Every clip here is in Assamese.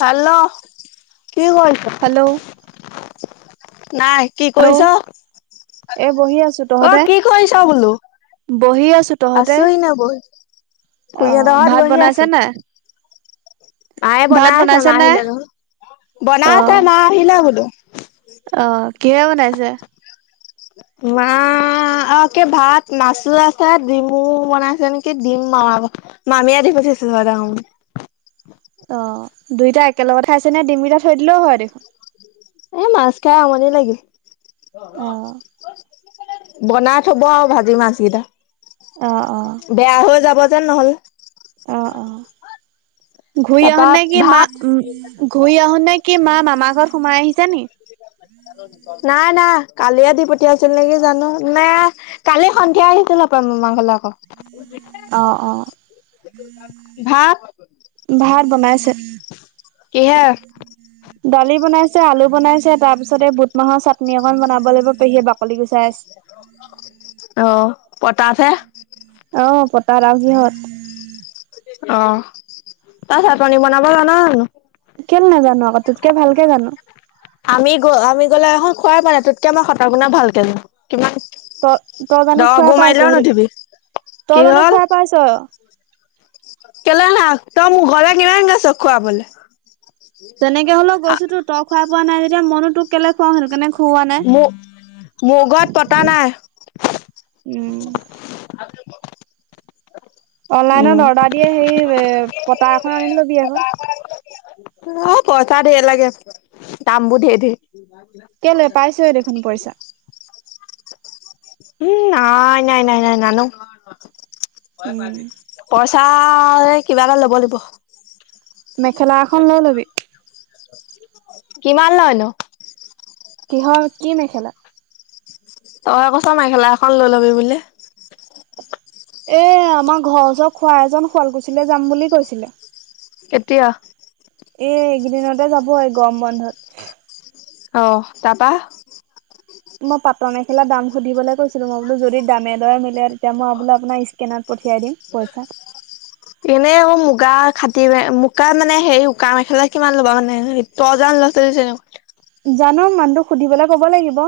হেল্ল' কি কৰিছ হেল্ল' নাই কি হেল্ল' কৰিছ এ বহি আছো অ তহঁতে কি কৰিছা বোলো বহি আছো তহঁতে আছহি ন বৌ অ কুইিয় দহ য ভাত বহি বনাইছে আছো নাই মায়ে ভাত বনাই আছে বনাইছে মা নাই আহিলে নহয় বনাই আছে মা আহিলে বোলো আহ কিয়ে বনাইছে মা আ কে ভাত মাচো আছে ডিমু বনাইছে নেকি ডিমু মা মামীদি পঠাইছে চঙ অ দুইটা একেলগত খাইছে নে ডিমিটা থৈ দিলেও হয় দেখোন এ মাছ খাই আমনি লাগিল অ বনাই থব আৰু ভাজি মাছ কেইটা অ অ বেয়া হৈ যাব যেন নহ'ল ঘুৰি আহো নে কি মা ঘূৰি আহো নে কি মা মামা ঘৰ সোমাই আহিছা নি নাই নাই কালিয়ে দি পঠিয়াইছিল নেকি জানো নে কালি সন্ধিয়া আহিছিল আপাৰ ম মাঘলে আকৌ অঁ অঁ ভাত ভাত বনাইছে কিহে দালি বনাইছে আলু বনাইছে তাৰ পিছত পিছতে বুট মাহৰ চাটনি এন বনাবলৈ পেহীয়ে বাকলি গৈছে অ পতাছেে অ পতা আৰু সিহঁত অ তাৰ চাল পানী বনাব জানানো কেলে নাজানো আকৌ তোতকে ভালকে জানো আমি গ আমি গলে আহক খোৱাই প নাই ততকে আমাৰ সতা বনাাই ভালকে কিমানা তই তই জানো দ খুৱাই গো পাইছ মাৰ লাও সেইটো নঠিবি তই কি জানো হল খুৱাই পাইছ কেলে না ত মোৰ গলে কিমান গাছ খোৱা বলে তেনেকে হ'লেও গৈছো তো তই খোৱা পোৱা নাই যেতিয়া মনো তোক কেলে খুৱও হেন ম মগত পতা নাই উম উম অনলাইনত অৰ্ডাৰ দিয়ে সেই পতা এখন আনি লবি এখন অ পইচা ধেৰ লাগে দাম বোৰ ধঢেৰ ধেৰ কেলৈ পাইছহে দেখোন পইচা উম নাই নাই নাই নাই নানো উম পইচা কিবা এটা ল'ব লাগিব মেখেলা এখন লৈ ল'বি কিমান লয়ন কিহৰ কি মেখেলা তই কছ মেখেলা এখন লৈ ল'বি ব এ আমাৰ ঘৰচ খোৱা এজন শুৱালকুছিৈ যাম বুলি কৈছিলে কেতিয়া এ এইকেইদিনতে যাব এই গম বন্ধত অ তাৰাবা মই পাতৰ মেখেলা দাম সুধিবলৈ কৈছিলো মই বোলো যদি দামে দৰে ম তেতিয়া মই বোলে আপোনাৰ স্কেনত পঠিয়াই দিম পইচা মুোকাত মানে সে উকা মেখেলা কিমান ল'বা মানে তই জান ল'ৰা ছোৱালীক জানো মানুহ সুধিবলৈ কব লাগিব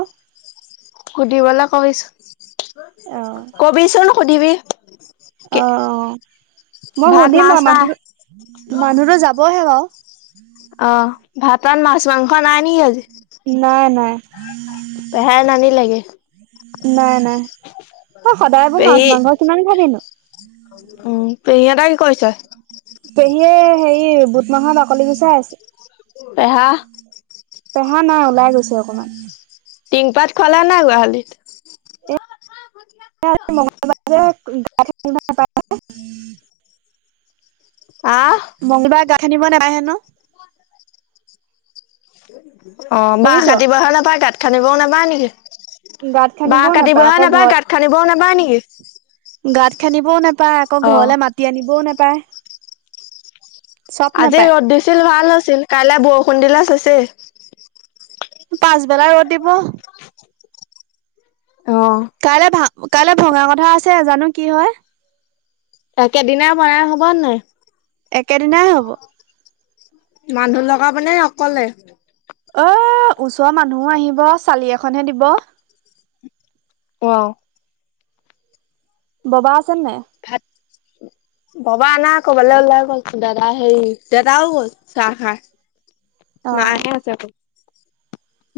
সুধিবলৈ অ', কবিছো কবিচোন ন সুধিবি অ মই ভাত শুনিম বা মাছ নাই মানুহ মানুহতো যাবহে ব অ ভাতত মাছ মাংস নাই নেকি আজি নাই নাই পেহাই নান লোগে অ সদায়বোৰ মাছ মাংস কিমান ভাবিিনো পেহী এটাই কি কৰিছে পেহীয়ে হেৰি বুট মাহৰ বাকলি গুচাই আছে। পেহা পেহা নাই ওলাই গৈছে অকমান। টিংপাত খলা নাই গোহালিত? মঙলবাৰে গাড় নাপ আহ [inaudible] মঙ্গলবাৰে গাখীৰ নিব নাহে ন? অ বাহ শুনিছ কাটিবহে নাপায় গাঁত খান্দিবও নাপায় নেকি? গাঁত বাহ খান্দিবও কাটিবহে আকৌ নাপায় ঘৰত গাঁত খান্দিবও নাপায় নেকি? গাঁত খান্দিবও নোপায় আকৌ ঘৰলে মাতি আনিবও নোপায়। আজি ৰ'দ দিছিল ভাল হৈছিল কাইলে বৰষুণ দিলে চেছে। পাচবেলা ৰ'দ দিব। অ' কাইলৈ ভা কাইলৈ ভঙা কথা আছে জানো কি হয়। একেদিনাই বনাই হ'ব নে নাই? একেদিনাই হব। মানুহ লগাব নে অকলে? অ ওচৰৰ মানুহো আহিব চালি এখনহে দিব। আহ। বাবা আছে নে নাই? [inaudible] ববা আনা ক'বালৈ ওলাই গ'ল দাদা হেৰি দাদাও গ'ল চাহ খাই। অ মাইহে আছে অকল।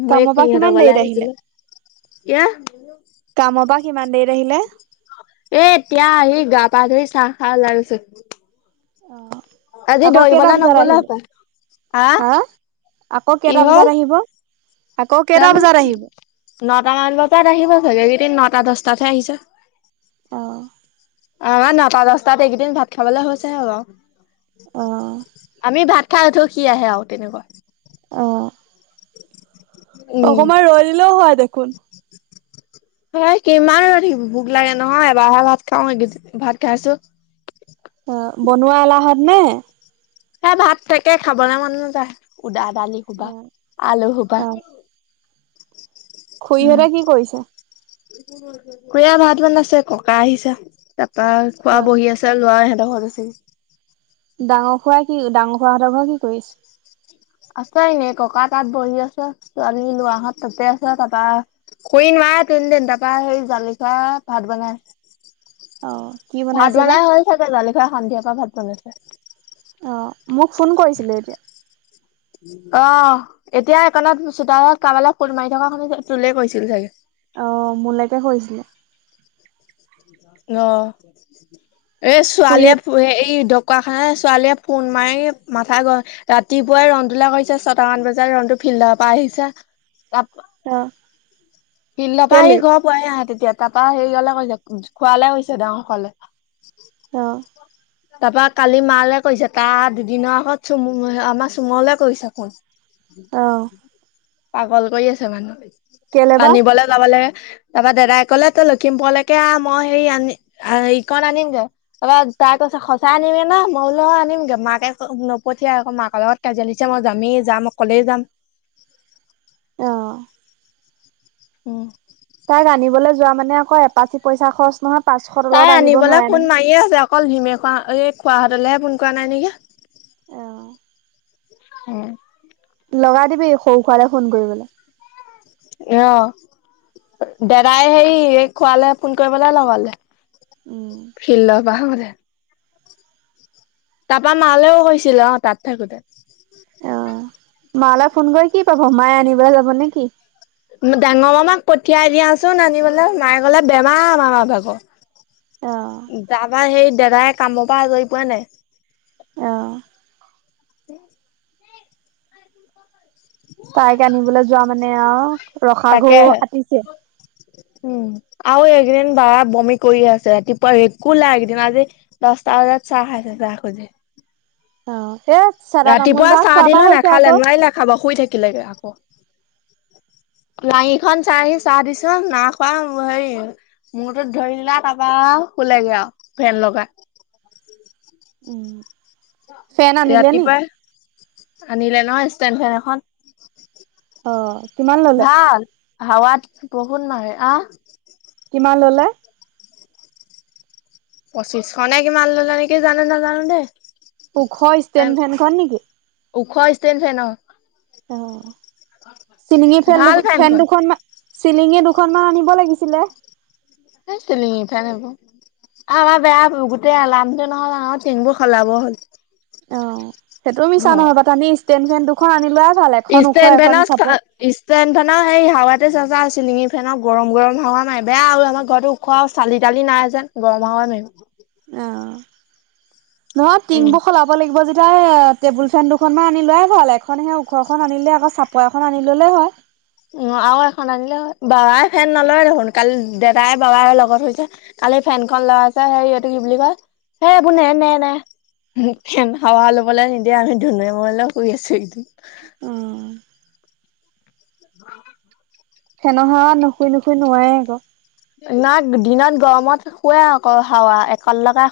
মই কামৰ একো পৰা কিমান ইহঁতৰ ঘৰলে দেৰিত আহিলে আহিছিলো এয়া কামৰ পৰা কিমান দেৰিত আহিলে এ এতিয়া আহি গা পা ধৰি চাহ খাই উলাই গৈছে। অ আকৌ কেইটা বজাত নগ'লে আহিব? হপায়। হা আকৌ কি কেইটা হ'ল বজাত আহিব? আকৌ কেইটা জানো বজাত কি আহিব নটা মান বজাত আহিব চাগে কেইদিন নটা দছটাতহে আহিছে। অ'। আমাৰ নটা দশটাত এইকেইদিন ভাত খাবলৈ হৈছেহে আৰু, অ আমি ভাত খাই উঠ সি আহে আৰু তেনেকুৱা। অ'। [inaudible] অকমান ৰৈ দিলেও হয় দেখোন। [inaudible] হয় কিমান ৰৈ থাকিম ভোক লাগে নহয় এবাৰে ভাত খাও ভাত খাইছো। অ বনোৱা এলাহত নে? সেই ভাত থাকে খাবলৈ মন নাযায় উদাত দালি সোপা অ আলু সোপা। খু়ৰিহতে কি কৰিছে? খুৰিয়ে ভাত বনাইছে ককা আহিছে তাৰাপা খোৱা অ' বহি আছে লৰা আহি [unintelligible] ডাঙৰ খুৰাই কি ডাঙৰ খোৰাহঁতৰ ঘৰৰ কি কৰিছে? আছে এনে ককা তাত বহি আছে ছোৱালী লৰাহত তাতে আছে তাৰপা খুৰি নোৱাৰে তিন দিন তাৰপা সেই জালি খোৱা ভাত বনাই অ' কি ভাত বনাইছে বা? বনাই হল চাগে জালি ঘৰা সন্ধিয়াৰ পৰা ভাত বনাইছে। অ' মোক ফোন কৰিছিলে এতিয়া। অ' এতিয়া এককণত চোতালত কবালে ফুল মাৰি থকা শুি তোুল কৈছিল চাগে। অ মোলৈকে কৰিছিলে। অ এ ছোৱালীয়ে খুৰীহঁত এই কুকা খানা ছোৱালীয়ে ফোন মাৰি মাথা গৰম ৰাতিপুৱাই ৰন্ধোলা কৰিছে ছয়টামান বজাত ৰন্ধটো পিল প আহিছা ত অ প্ৰ পৰা আহি কেলে? ঘৰ পোৱাই আহে তেতিয়া তাৰপা হেৰি হলে কৈছে খোৱালে কৈছে ডাঙৰসকলে অ তাৰপা কালি মালে কৰিছে তাৰ দুদিনৰ আগত চুম আমাৰ চুমলে কৰিছো কুোন অ' পাগল কৰি আছে মানুহ কেলে বা? আনিবলৈ যাব লাগে তাৰপৰা দাদাই কলে তই লখিমপুৰলৈকে আহ মই হে আনি ইকণ আনিমগৈ তাৰপা তাক ত সঁচাই আনিমে না মই লও আনিমগে মাকে নপঠিয়াই আকৌ মাকৰ লগত কাজিয়া ল দিছে মই যামেই যাম আমই কলে যাম আহ উম তাইক আনিবলৈ যোৱা মানে আকৌ এপাচি পইচা খৰচ নহয় পাঁচশ তলত তাই আহিব আনিবলৈ নোৱাৰে ফোন নহয়। মাৰি আছে অকল ধিমে খোৱা এই খোৱাহঁতলেহে ফোন কৰা নাই নেকি আহ স লগাই দিবি সৰু খোৱে ফোন কৰিবলৈ অ দাদাই হে খোৱালে ফোন কৰিবলৈ লগলে উম ফিল্ল বাহতে তাৰাপা মালেও হৈছিলে অ তাত থাকোতে অ মালৈ ফোন কৰি কি পাব মায় আনিব যাব নে কিি ডাঙৰ মামাক পঠিয়াই দিয়াচোন আনিবলৈ মায়ে গলে বেমাৰ আমাৰ মাৰ অ' ভাগৰ যাবা সেই দাদাই কামৰ পৰা আজৰি পোৱা নাই আহঁ তে তাইক আনিবলৈ যোৱা মানে আহ ৰসা ঘো তাকেহে। আতিিছে উম আৰু এইকেইদিন বাৰ বমি কৰিয়ে আছে ৰাতিপুৱা একোলা এককদিন আজি দচটা াত চাহাইছে ৰা খোজ অ এ চেৰা তামোল ৰাতিপুৱা বা চাহ খোৱা পৰা দিলে হৈছে নাখালে আকৌ নোৱাৰ নাখাব শুই থাকিলেগে আকৌ লাহিখন চাই আহি চাহ দিছো না খোৱা হে মূৰটোো ধৰি দিলা তাৰপা লেগে আৰু ভেন লগাই উম ফেন আনিলে নি? ৰাতিপুৱাই আনিলে ন ষ্টেড ফেন এখন অ কিমান ললে? ভাল হাৱাত বহুত মাৰোৰে কিমান আহ ললে? পঁচিছ খ নাই কি মাৰ ললা নে কি জানে নাজানো দেে পোখৰ ষ্টেণ্ড ফেনখন নেকি ওখ আহছে নছেে ন অ চিলিঙি ফন দু ভাল ফেন ফেনখন। দুখন ম চিলিঙে দুখনমান আনিব লাগিছিলে সছিল লিিফাল গ অ আমাৰ বেয়া গোটেই লামটো নহল আ টেংবোৰ সলাব হ'ল অ সেইটোও মিছা নহয় ব তনি ষ্টেণ্ড ফেন দুখন আনি লোৱা ই এন বে ন ই এন ন সেই হাৱাতে চ্া আছিলিঙি ফেনক গৰম গৰম হাৱা নাই বেয়া আৰু আমাৰ ঘৰতো উওখোৱা চালি তালি নাই াজান গৰম হ ন অ নহয় টিংবোৰ খলাব লাগিব যদি াৰ টেবুল ফেন দুখনমান আনি লোৱয় ভাল এখন সেই ওখৰখন আনিলে আকৌ চাপৰ এখন আনি ললেই হয় অ আৰু এখন আনিলে হয় বাবাই ফেন নলয় দেখোন কালি দাদাই বাবাই লগত হৈছে আলি ফেনখন ল আছে সে সহটো কি বুলি কয় হে এইবোৰ নে নে নে হাৱা ল'বলৈ নিদিয়ে আমি ধুনু এ মই ৰ লৈ শুই আছো এ উম [inaudible] ফেনৰ হাৱাত নুখুই নুখুই নোৱেই আকৌ। না দিনত গৰমত শুৱে আকৌ হাৱা একল লগাই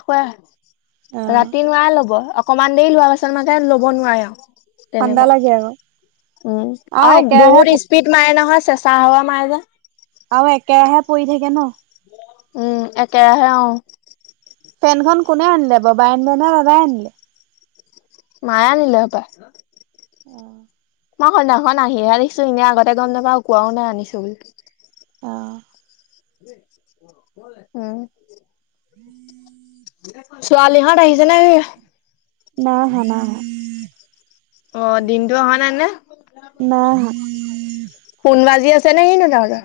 অ শুৱে। ৰাতি নোৱাই ল'ব অকমান দেৰি লোৱাৰ পাছত মানে লব নোৱাৰে আৰু। ঠাণ্ডা তেনেকুৱা লাগে আকৌ। উম আৰু বহুত স্পীড মাৰে নহয় চেষ্ট চাহোৱা মাৰেজে। আৰু একেৰাহে পৰি থাকে ন। উম একে আহে অ। ফেনখন কোনে আনিলে বাবাই আনিলে নে দাদাই আনিলে? মায়ে আনিলে সপাই। অ'। মই সন্ধ্যাখন আহিহে দেখিছো এনেই আগতে গম নাপাওঁ কোৱাও নাই আনিছো বুলি। অ'। উম। উম। ছোৱালী হত আহিছেনে কি? নাই অহা নাই অহা। অ, দিনটো অহা নাই নে। নাই আহা। ফোন বাজি আছে নে কিনি তহঁতৰ?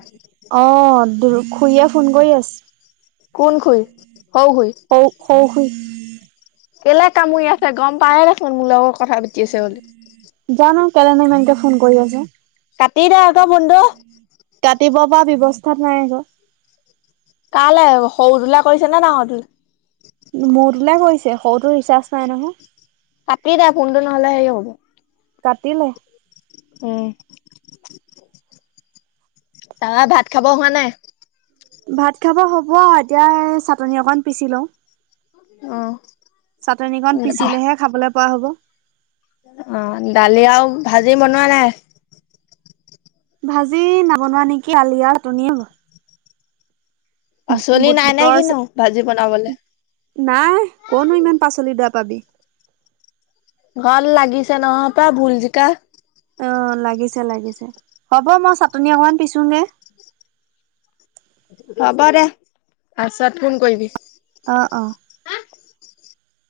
খুঁহিয়ে ফোন কৰি আছে। কোন খুই? হওঁ হওঁ খুই। কেলে কামুৰি আছে গম পায়ে দেচোন মোৰ লগত কথা পাতি আছে বুলি। জানো কেলেনিউ ইমানকে ফোন কৰি আছে। কাটি দে আক ফোনটো কাটিব পৰা ব্যৱস্থাত নাই আকৌ। কালে সৰু তোলা কৰিছে নে ডাঙৰটো? মূৰ তুল কৰিছে সৰুটো ৰিচাৰ্জ নাই নহয়। কাটি দো ফোনটো নহ'লে সে হ'ব। কাটিলে। উম। তাপা ভাত খাব হোৱা নাই? ভাত খাব হ'ব এতিয়া চাটনি অকণ পিচি লওঁ। অ', চাটনকণ পিচিলেহে খাবলৈ পোৱা হ'ব। অ, দালি আৰু ভাজি বনোৱা নাই। ভাজি নবনোৱা নেকি দালি আৰু চাটনিএ হ'ব। পাচলি নাই নে বুটৰ কিনি ভাজি বনাবলৈ। নাই কনো ইমান পাচলি দা পাবি। ঘৰত লাগিছে নহ প ভুল জিকা। অ লাগিছে লাগিছে হ'ব মই চাটনি অকমান পিছোগে। হ'ব দে পাছত ফোন কৰিবি। অ অ